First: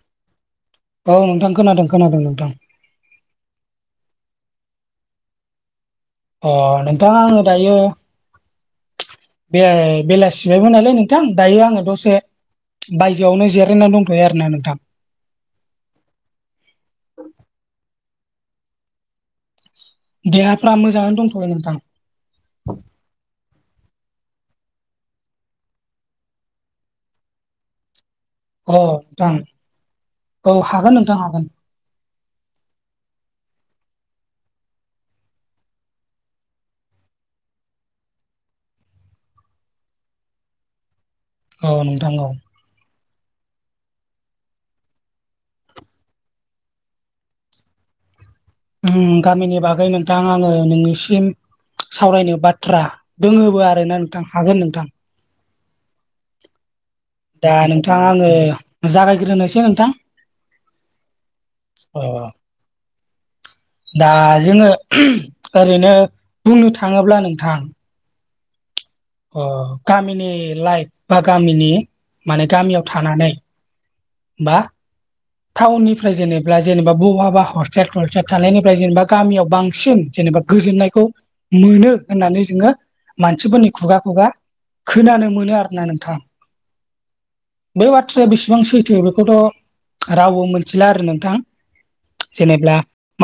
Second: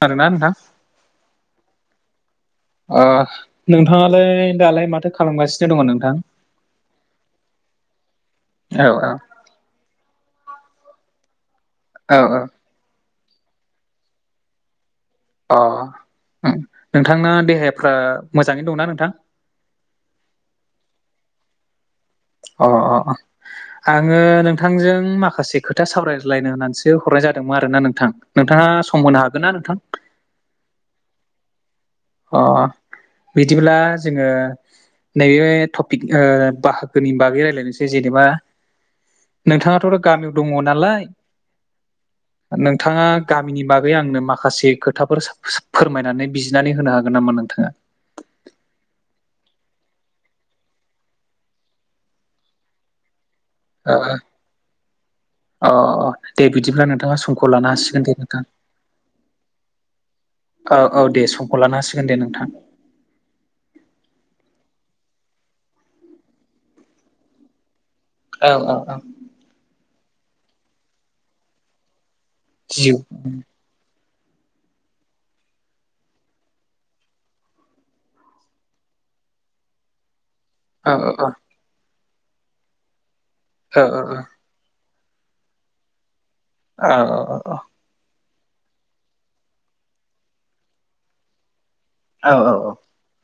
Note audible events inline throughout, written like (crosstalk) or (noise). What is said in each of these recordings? खोनादों ना नोंथां? औ नोंथां खोनादों खोनादों नोंथां। नोंथाङालाय दालाय माथो खालामगासिनो दङ नोंथां? अ नोंथां आङो दायो औ औ (inaudible) बे बेलासिबायमोन नालाय नोंथां दायो आङो दसे औ बायजोआवनो जिरायनानै दंथ'यो आरोना नोंथां। अ उम नोंथांना देहाफ्रा मोजाङैनो दंना नोंथां? देहाफ्रा मोजाङानो दंथ'बाय नोंथां। अ अ अ। आङो नोंथांजों माखासे खोथा सावरायज्लायनो होननानैसो हरनाय जादोंमोन आरोना नोंथां। नोंथाङा अ सम होनो नोंथां हागोन ना नोंथां औ हागोन नोंथां हागोन। अ बिदिब्ला जोङो नैबे टपिक ओ बाहागोनि बागै रायजलायनोसै जेनेबा नोंथाङाथ' गामियाव दङ नालाय। औ नोंथां औ। नोंथाङा गामिनि बागै आंनो माखासे खोथाफोर सा-सा फोरमायनानै बिजिनानै होनो हागोन नामा नोंथाङा? उम गामिनि बागै नोंथां आङो नोंनिसिम सावरायनो बाथ्रा दोङोबो आरोना ओ नोंथां हागोन नोंथां। अ दे बिदिब्ला नोंथाङा समखौ दा लानो हासिगोन दे आङो नोंथां। (inaudible) जागायग्रोनोसै नोंथां औ औ दे समखौ लानो अ हासिगोन दे नोंथां। दा जोङो ओहोम ओरैनो बुंनो थाङोब्ला नोंथां औ औ औ। अ गामिनि लाइफ बा गामिनि माने गामियाव जिउ थानानै (inaudible) बा टाउननिफ्राय जेनेा जेनेबा बबहाबा हस्टेल थस्टेल थानायनिफ्राय जेनेबा गामियाव बांसिन जेनेबा औ गोजोननायखौ औ औ मोनो होननानै जोङो मानसिफोरनि औ खुगा खुगा खोनानो मोनो आरोना नोंथां। औ औ औ औ। बे बाथ्राया बेसेबां सैथो बेखौथ' रावबो मोनथिला आरो नोंथां। औ जेनेबब्ला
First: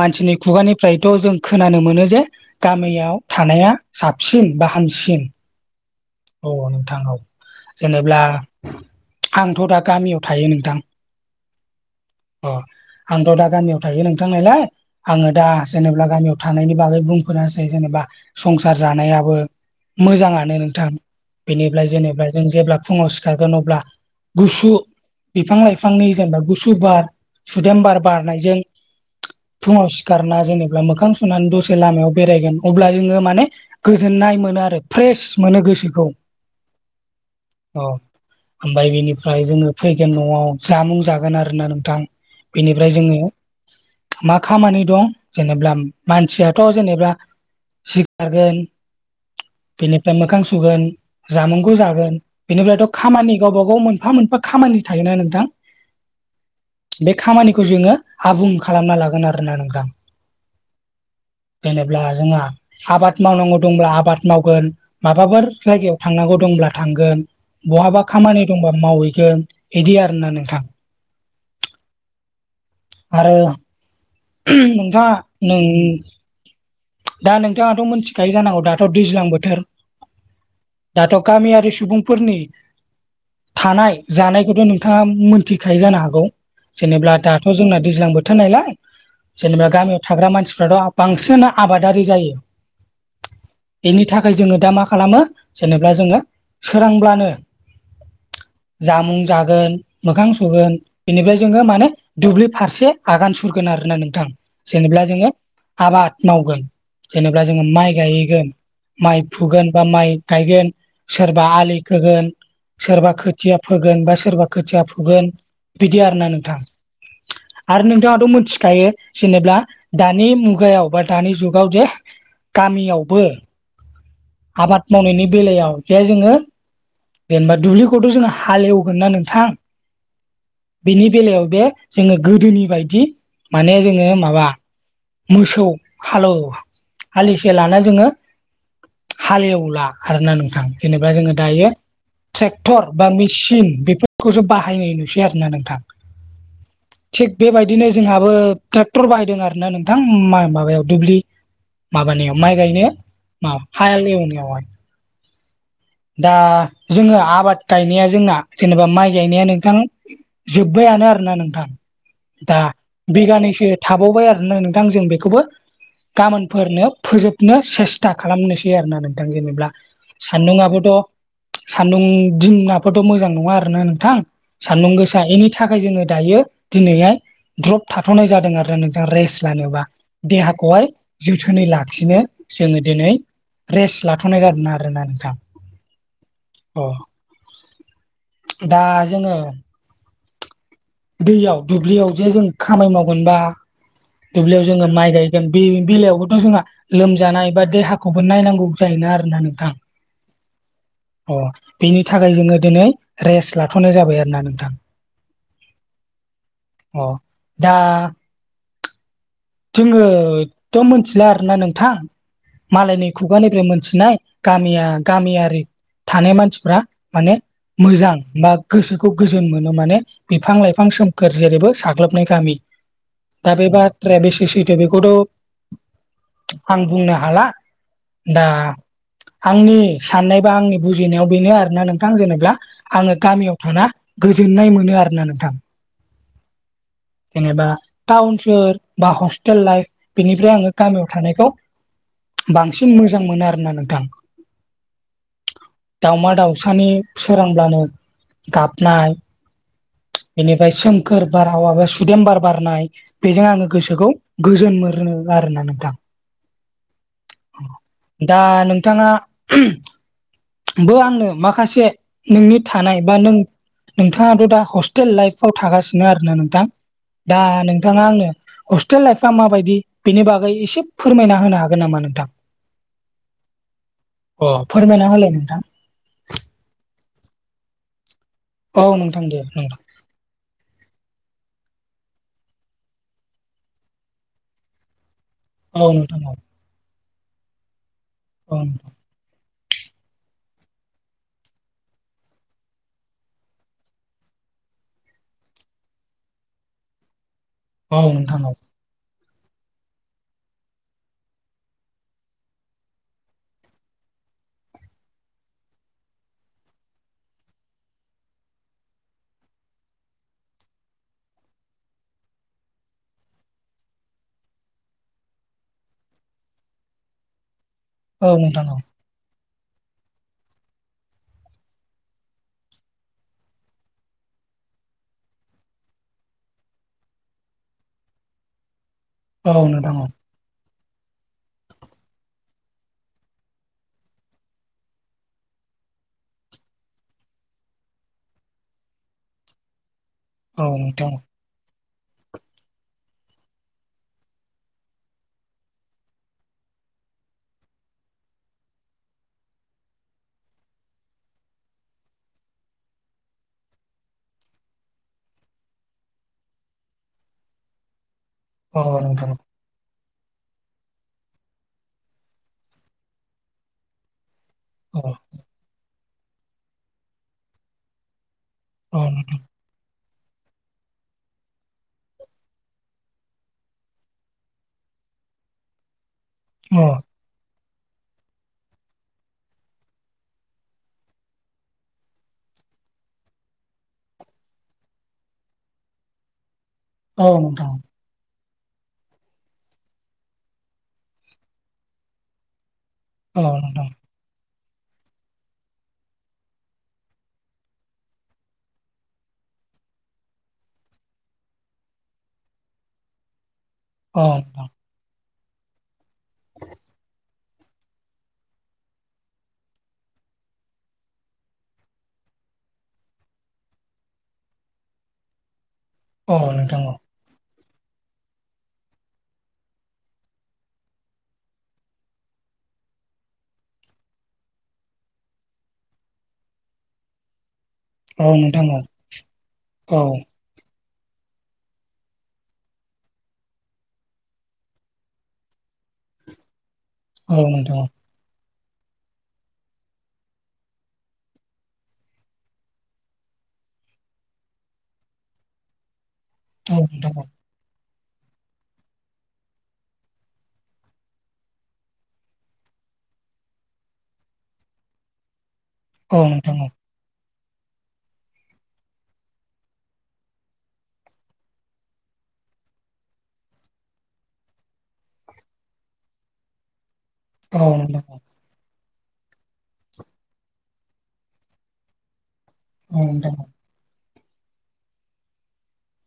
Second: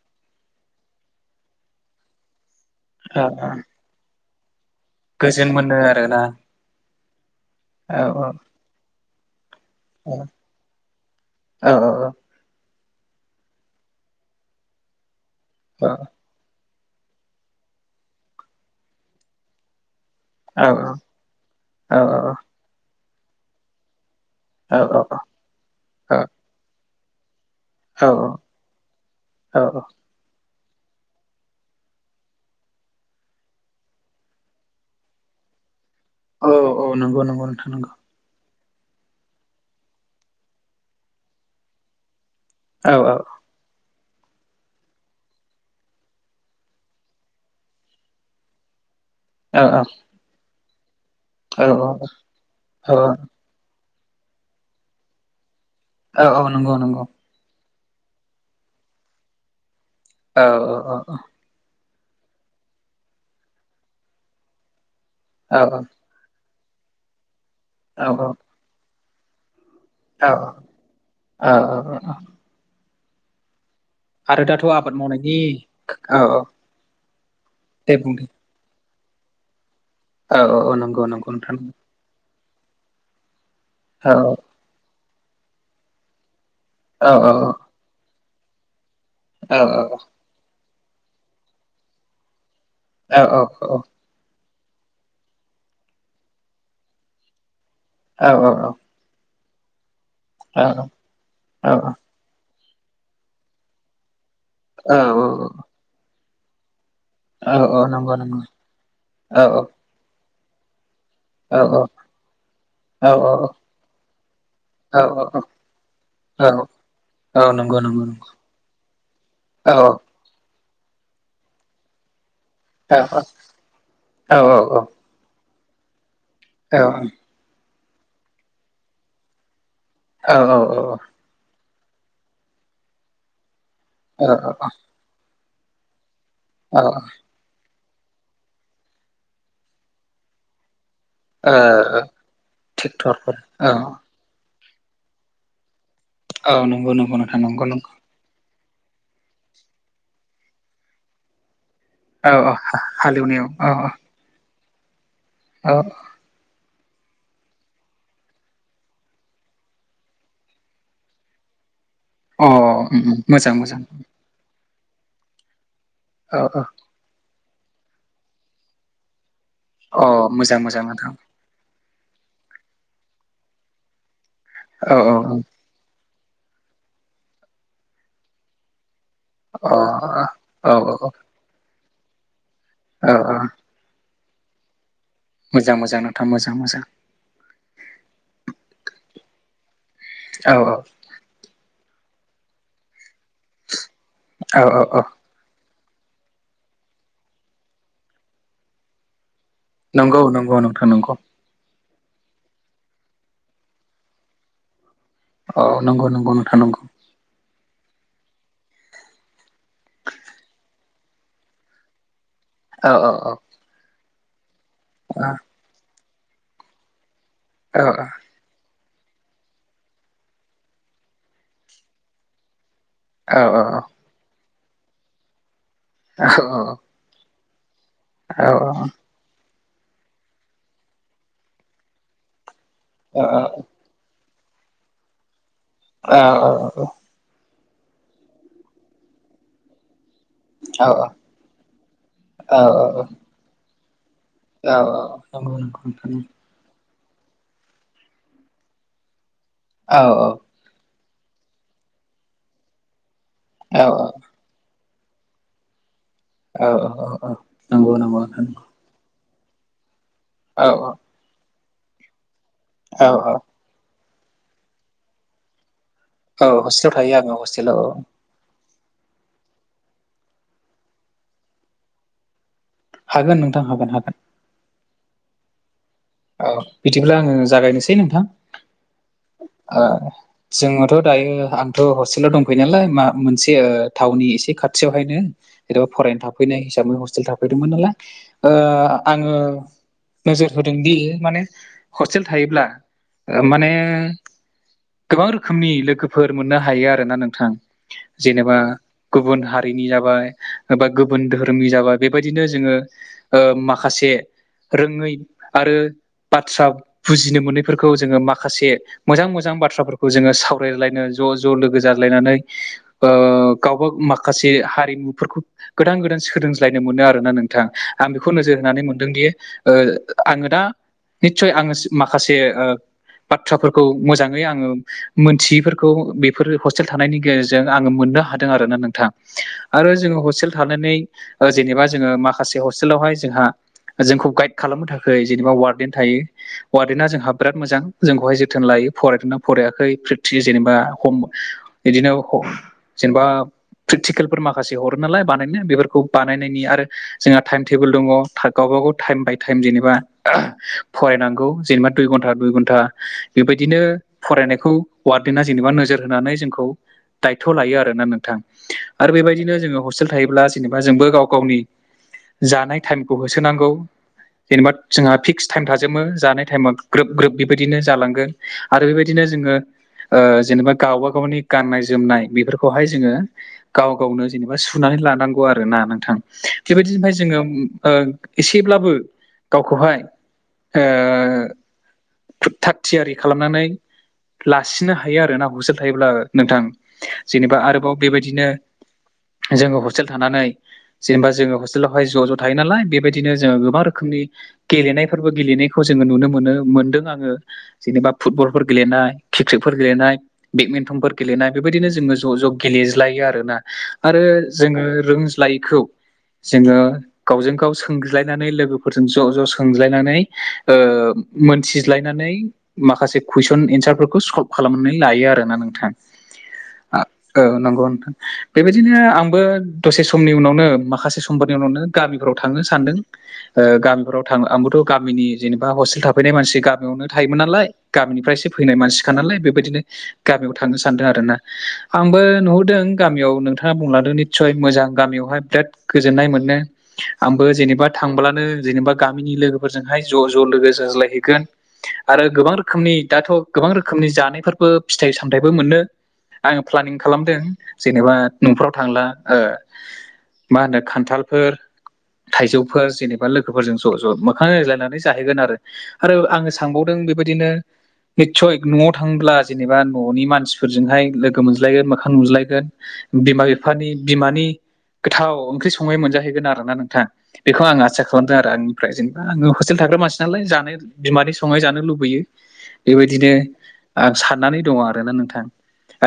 मानसिनि खुगानिफ्रायथ' जों खोनानो मोनो जे गामियाव औ थानाया साबसिन बा हामसिन जेन मोनो आरोना? औ नोंथां औ औ जेनेबा औ आंथ' दा ग औ गामियाव थायो नोंथां। औ (inaudible) अ आंथ' दा गामियाव थायो नोंथां नायय आङो दा औ जेनेबा गामियाव थानायनि बागै बुंफोरना होसै जेनेबा संसार जानायाबो मोजाङानो नोंथां। बेनिफ्राय जेनेबा जों जेब्ला फुङाव सिखारगोन अब्ला गुसु औ औ बिफां लाइफांनि जेनेबा गुसु बार सुदेम बार बारनायजों फुङा सिखारना जेनेबा मोखां सुनानै दसे लामायाव बेरायगोन अब्ला जोङो माने गोजोननाय मोनो आरो फ्रेस मोनो गोसोखौ। औ औ नंगौ नंगौ नोंथां अ नंगौ। ओमफ्राय बिनिफ्राय जोङो फैगोन न'आव जामुं जागोन आरोना नोंथां। बेनिफ्राय औ औ जोङो मा खामानि दं जेनेबा मानसियाथ' जेनेबा थिक थागोन। औ बेनिफ्राय मोखां सुगोन औ जामुंखौ जागोन बेनिफ्रायथ' औ खामानि गावबा गाव मोनफा मोनफा खामानि थायोना नोंथां औ औ नंगौ नंगौ बे खामानिखौ जोङो आबुं खालामना लागोन आरोना नोंथां। औ औ औ औ। जेनेब्ला जोंहा आबाद मावनांगौ दंब्ला आबाद मावगोन माबाफोर औ जायगायाव थांनांगौ दंब्ला थांगोन बहाबा औ खामानि दंबा मावहैगोन। बिदि आरोना औ नोंथां औ औ आरो आरो दाथ' आबाद नोंथा मावनायनि नै औ औ दा नोंथाङाथ' दे बुं दे मिथिखायो जानांगौ दाथ' दैज्लां बोथोर औ औ औ नंगौ दाथ' नंगौ नोंथां गामियारि सुबुंफोरनि थानाय औ जानायखौथ' नोंथाङा मोनथिखायो जानो हागौ। औ जेनेबा औ दाथ' जोंना दैज्लां बोथोर नालाय औ जेनेबा गामियाव थाग्रा मानसिफ्राथ' बांसिन आबादारि जायो। औ औ औ औ। बेनि थाखाय जोङो दा मा खालामो जेनेबा जोङो सोरांब्लानो औ औ औ। जामुं जागोन मोखां सुगोन बेनिफ्राय जोङो माने दुब्लि फारसे आगान सुरगोन आरो ना नोंथां जेनेबा जोङो आबाद मावगोन। जेनेबा औ जोङो औ माइ नंगौ नंगौ गायहैगोन माइ औ फुगोन बा माइ गायगोन सोरबा औ आलि खोगोन औ सोरबा खोथिया फोगोन बा सोरबा खोथिया औ फुगोन बिदि आर ना औ नोंथां। औ नंगौ आरो नंगौ नोंथाङाथ' नंगौ मिथिखायो जेनेब्ला दा औ दानि मुगायाव बा दानि जुगाव जे औ गामियावबो आबाद मावनायनि बेलायाव जे जोङो औ जेनेबा दुब्लिखौथ' जोङो हालेवगोन ना नोंथां औ बेनि ओ बेलायाव बे जोङो गोदोनि बायदि माने जोङो माबा मोसौ हालेव अ हालिसे लाना जोङो हालेवला खारोना नोंथां। जेनेबा जोङो दायो ट्रेक्टर बा ट्रेक्टरफोर मेचिन औ बेफ खौसो बाहायनाय नुसै आरोना नोंथां औ नंगौ नंगौ थिग नोंथां नंगौ बेबायदिनो नंगौ जोंहाबो ट्रेक्टर बायदों आर ना नोंथां माबायाव दुब्लि औ माबानिाव औ माइ गायनो हालेवनायाव मा औ हालेवेलनियावहाय। औ दा जोङो आबाद गायनाया जोंना जेनेबा माइ गायनाया नोंथां जोब्बायानो आरोना नोंथां औ अ दा मोजां बिगानैसो मोजां थाबावबाय आरोना नोंथ थां जों बेखौबो औ औ गाबोनफोरनो फोजोबनो सेस्था खालामनोसै आरोना नोंथां जेनेबा। अ मोजां मोजां नोंथां। सान्दुं दिमनाबोथ' मोजां नङा आरोना नोंथां सान्दुं औ औ गोसा औ एनि थाखाय जोङो दायो दिनैहाय द्रप थाथ'नाय जादों आरो नों रेस अ औ लानोबा औ देहाखौहाय औ जो बोथोनै लाखिनो जोङो औ दिनै औ रेस्ट लाथ'नाय जादों आरोना नोंथां। मोजां मोजां। थां मोजां। मोजां अ दा जोङो औ औ। दैयाव दुब्लियाव जे जों खामाय मावगोनबा औ दुब्लियाव औ जोङो औ माइ गाय बे बेलायावबोथ' जोंहा लोमजानाय बा देहाखौबो नायनांगौ जायोना आरोना नोंथां। नंगौ नंगौ नोंथ नंगौ। अ बेनि थाखाय जोङो दिनै रेस्ट लाथ'नाय जाबाय आरोना नोंथां। औ नंगौ नंगौ नोंथां नंगौ। अ दा जोङोथ' मिथिला आरोना नोंथां औ औ मालायनि औ खुगानिफ्राय मोनथिनाय गामिया औ गामियारि थानाय मानसिफ्रा माने औ मोजां बा गोसोखौ गोजोन मोनो माने बिफां लाइफां सोमखोर जेरैबो साग्लोबनाय गामि औ द बे बाथ्राया बेसे सैथो बेखौथ' आं बुंनो हाला दा औ आंनि साननाय बा आंनि बुजिनायाव बेनो आरोना नोंथां जेनेबा आङो गामियाव थाना गोजोननाय मोनो आरो ना नोंथां आ ओ औ जेनेबा टाउन सोर बा हस्टेल लाइफ बेनिफ्राय आङो औ गामियाव थानायखौ बांसिन मोजां मोनो आरोना नोंथां औ औ नंगौ नंगौ नोंथां सानि सोरांब्लानो गाबनाय औ औ बेनिफ्राय सोमखोर बारहावा बा सुदेमबार बारनाय बेजों आङो औ गोसोखौ गोजोन मोनो आरोना नोंथां औ औ औ औ दा नोंथाङा औ बो आंनो माखासे नोंनि थानाय औ बा नों नोंथाङाथ' दा हस्टेल लाइफव थागासिनो आरोना औ नोंथां हस्टेलाव थायो आङो दा हस्टेलाव औ नोंथाङा आंनो हस्टेल लाइफआ माबायदि बेनि बागै एसे फोरमायना होनो हागोन नामा नोंथां। हागोन नोंथां हागोन हागोन। अ फोरमायना होलाय नोंथां। औ बिदिब्ला आङो जागायनोसै नोंथां। औ नोंथां दे नोंथां। जोंङोथ' दायो आंथ' हस्टेलाव दंफैयो नालाय मा मोनसे थाउननि एसे खाथियावहायनो औ जेन'बा नोंथां फरायनो औ थाफैनाय हिसाबै हस्टेल थाफैदोंमोन नालाय औ आङो नोजोर होदोंदि माने हस्टेल थायोब्ला माने गोबां रोखोमनि लोगोफोर मोननो हायो आरोना नोंथां नोंथां जेनेबा गुबुन हारिनि जाबाय बबा गुबुन धहोरोमनि जाबाय बेबायदिनो जोङो माखासे रोङै आरो बाथ्रा बुजिनो मोनैफोरखौ जोङो माखासे मोजां मोजां बाथ्राफोरखौ जोङो सावरायलायनो ज' ज' लोगो जाज्लायनानै गावबा माखासे हारिमुफोरखौ गोदान गोदान सोलोंज्लायनो मोनो आरोना नोंथां आं बेखौ औ नोजोर नोंथां होनानै मोनदोंदि आङो दा निसय आङो माखासे बाथ्रा खौ मोजाङै आङो मोनथियैफोरखौ बेफोर हस्टेल थानायनि गेजेरजों आङो मोननो हादों आरोना नोंथां। औ नोंथां औ आरो नोंथां जोङो हस्टेल थानानै जेनेबा जोङो माखासे हस्टेलावहाय जोंहा जोंखौ गाइद खालामनो थाखाय जेनेबा वार्डेन थायो वार्डेना जोंहा बिराद मोजां जोंखौहाय जोथोन लायो फरायदोंना फरायाखै प्रिथि जेनेबाम बिदिनो जेनेबा प्रेकटिकेलफोर माखासे हरो नालाय बानायनो बेफोरखौ बानायनायनि आरो जोंहा टाइम टेबोल दङ। गावबाागाव टाइम बाय टाइम जेनेबा फरायनांगौ जेनेबा दुइ घन्टा दुइ घन्टा बेबायदिनो फरायनायखौ वार्डनाआ जेनेबा नोजोर होनानै जोंखौ दायथ' लायो आरोना नोंथां औ आरो नोंथां बेबायदिनो जोङो हसल थायोब्ला जेनेबा जोंबो गाव गावनि जानाय टाइमखौ होसोनांगौ। जेनेबा औ जोंहा फिक्स टाइम थाजोबो जानाय टाइमा ग्रोब ग्रोब बेबायदिनो जालांगोन। आरो औ बेबायदिनो नोंथां जोङो जेनेबा गावबा गावनि गाननाय जोमनाय बेफोरखौहाय जोङो गाव गावनो जेनेबा सुनानै लानांगौ आरो ना नोंथां औ बेबायदिफ्राय जोङो एसेब्लाबो गावखौहाय थाग‌ थियारि खालामनानै लासिनो हायो आरो ना हसेे थायोब्ला नोंथां। औ जेनेबा नोंथां औ आरोबाव बेबायदिनो जोङो हस्टेल थानानै जेनेबा जोङो हस्टेलावहाय ज' ज' थायो नालाय बेबायदिनो जोङो गोबां रो रोखोमनि गेलेनायफोरबो गेलेनायखौ जोङो नुनो मोनो मोनदों आङो जेनेबा फुटबलफोर गेलेनाय क्रिकेटफोर गेलेनाय बेडमिन्टनफोर गेलेनाय बेबायदिनो जोङो ज' ज' गेलेज्लायो आरोना आरो जोङो रोंज्लायैखौ जोङो गावजों गाव सोंज्लायनानै लोगोफोरजों ज' ज' सोंज्लायनानै ओ मोनथिज्लायनानै माखासे कुइसन एन्सारफोरखौ सल्भ खालामनानै लायो आरोना नोंथां। अ नोंथां अ औ नंगौ बेबायदिनो आंबो दसे समनि उनावनो माखासे समफोरनि उनावनो गामिफ्राव थांनो सानदों। ओ गामिफोराव थां आंबोथ' गामिनि जेनेबा हस्टेल थाफैनाय मानसि गामियावनो थायोमोन नालाय औ नोंथां औ नोंथां औ नोंथां औ गामिनिफ्रायसो नोंथां फैनाय मानसिखा नालाय बेबायदिनो औ गामियाव थांनो सानदों आरो ना। आंबो नुहुरदों गामियाव नोंथाङा बुंलादों निस्सय मोजां गामियावहाय बिराद गोजोननाय मोनो आंबो औ नोंथां औ नोंथां औ नोंथां औ नोंथां औ नोंथां औ जेनेबा थांब्लानो जेनेबा गामिनि लोगोफोरजोंहाय ज' ज' लोगो जाज्लायहैगोन आरो गोबां रो रोखोमनि दाथ' गोबां रोखोमनि जानायफोरबो फिथाइ सामथाइबो मोननो आं प्लानिं खालामदों। जेनेबा न'फ्राव थांला ओ मा होनो खान्थालफोर थाइजौफोर जेनेबा लोगोफोरजों ज' ज' मोखां नायज्लायनानै जाहैगोन आरो। आरो आङो सानबावदों बेबायदिनो निस्सय न'आव थाङोब्ला जेनेबा न'नि मानसिफोरजोंहाय लोगो मोनज्लायगोन मोखां नुज्लायगोन। बिमा बिफानि बिमानि गोथाव ओंख्रि संनाय मोनजाहैगोन आरोना नोंथां। बेखौ आं आसा खालामदों आरो आंनिफ्राय जेनेबा आङो हस्टेल थाग्रा मानसि नालाय जानो बिमानि संनाय जानो लुबैयो। बेबायदिनो आं साननानै दङ आरोना नोंथां।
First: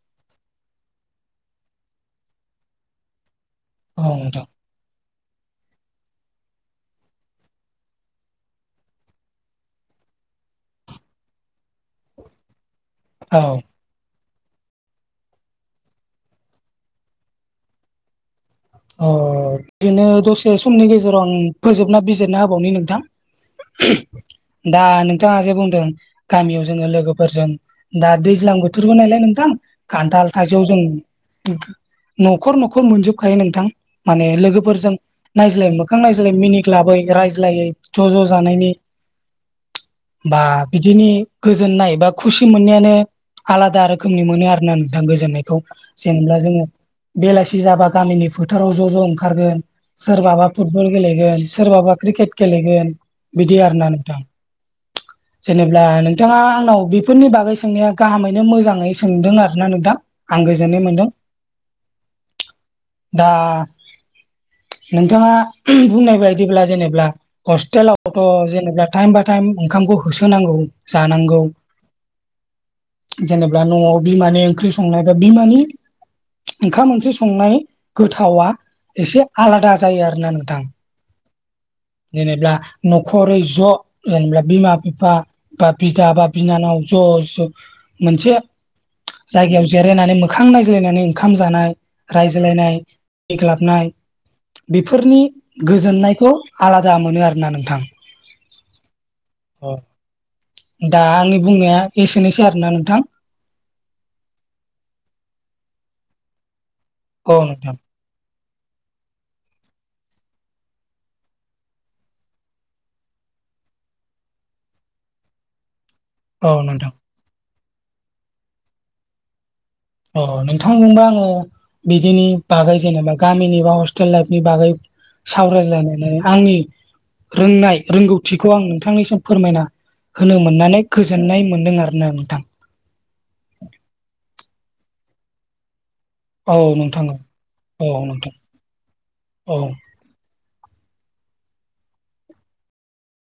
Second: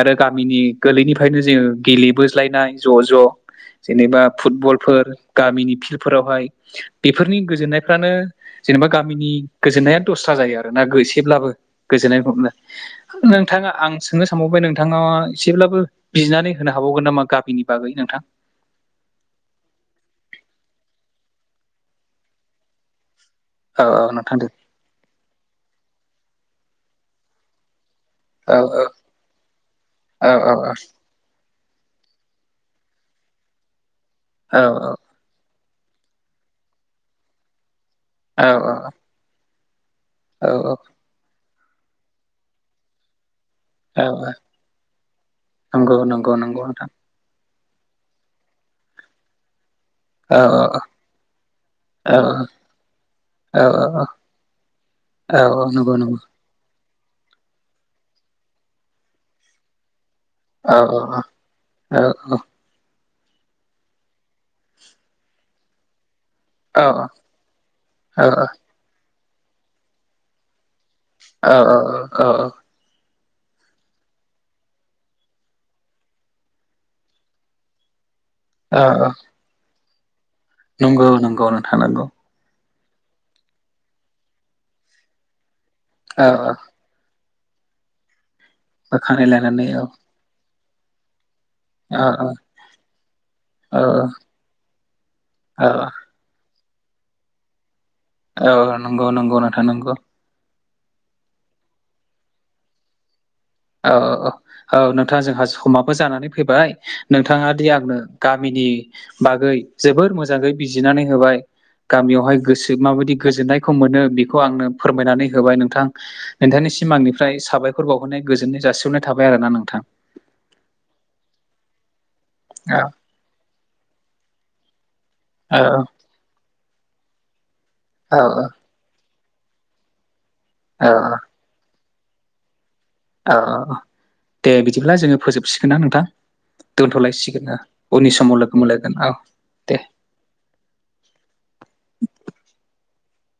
आरो गामिनि गोरलैनिफ्रायनो जोङो गेलेबोज्लायनाय ज' ज'। जेनेबा नोंथां फुटबलफोर गामिनि फिल्डफोरावहाय बेफोरनि गोजोननायफ्रानो जेनेबा गामिनि गोजोननाया दस्रा जायो आरोना एसेब्लाबो गोजोननाय (unintelligible) औ नोंथाङा आं सोंनो सानबावबाय नोंथाङा एसेब्लाबो बिनानै होनो हाबावगोन नामा गामिनि बागै नोंथां। अ बिदिनो दसे समनि गेजेराव आं फोजोबना बिजिरना होबावनि नोंथां। औ औ नोंथां दे दा नोंथाङा जे बुंदों गामियाव जोङो लोगोफोरजों दा दैज्लां औ बोथोरबो नालाय नोंथां खान्थाल औ औ थाइजौ औ जों न'खर न'खर मोनजोबखायो नोंथां माने औ लोगोफोरजों नायज्लायै मोखां नायज्लायै मिनिग्लाबै रायज्लायै ज' ज' जानायनि बा औ बिदिनि गोजोननाय बा खुसि मोननायानो आलादा औ रोखोमनि मोनो आरोना नोंथां गोजोननायखौ नंगौ नंगौ जेनेबा जोङो नंगौ नोंथां बेलासि जाबा गामिनि फोथाराव ज' ज' ओंखारगोन। औ सोरबाबा फुटबल गेलेगोन सोरबाबा औ क्रिकेट गेलेगोन बिदि औ आरोना औ नोंथां। औ औ जेनेबा नंगौ नंगौ नोंथाङा आंनाव बेफोरनि बागै सोंनाया गाहामैनो मोजाङै सोंदों आरो ना नोंथां। आं गोजोननाय औ मोनदों औ औ औ औ। दा नोंथाङा बुंनाय बाय बदिब्ला औ जेनेबा हस्टेलावथ' औ जेनेबा टाइम बाय टाइम ओंखामखौ होसोनांगौ। जानांगौ। औ जेनेब्ला न'आव बिमानि ओंख्रि संनाय बा बिमानि ओंखाम ओंख्रि संनाय गोथावा औ एसे आलादा जायो आरोना नोंथां। नंगौ नंगौ नोंथां नंगौ। जेनेबा न'खरै ज' ओनब्ला बिमा बिफा बा बिदा बा औ औ बिनानाव ज' ज' मोनसे बोखांनाय लानानै जायगायाव औ जिरायनानै मोखां नायज्लायनानै ओंखाम जानाय औ रायज्लायनाय (unintelligible) औ ग्लाबनाय बेफोरनि औ गोजोननायखौ आलादा मोनो आरोना नोंथां औ नंगौ नंगौ नो अ दा आंनि बुंनाया एसेनोसै आरोना नोंथां औ औ नोंथां जोंहा समाबो जानानै फैबाय औ नोंथाङा दि नोंथां आंनो गामिनि बागै जोबोर मोजाङै बिजिनानै होबाय गामियावहाय गोसो माबायदि गोजोन्नायखौ मोनो बेखौ आंनो फोरमायनानै होबाय नोंथां औ नोंथां नोंथांनिसिम आंनिफ्राय साबायखर बावहरनाय गोजोननाय जासिहरनाय थाबाय आरो ना नोंथां अ नोंथां जोंबा आङो बिदिनि बागै औ जेनेबा गामिनि बा हस्टेल लाइफनि बागै औ सावरायलायनानै आंनि रोंनाय औ रोंगौथिखौ आं नोंथांनिसिम फोरमायना होनो मोननानै औ गोजोननाय मोन्दों आरोना नोंथां औ दे बिदिब्ला जोङो फोजोबसिगोन ना नोंथां औ नोंथां दोनथ'लायसिगोन औ उननि नोंथां समाव लोगो मोनलायगोन औ औ दे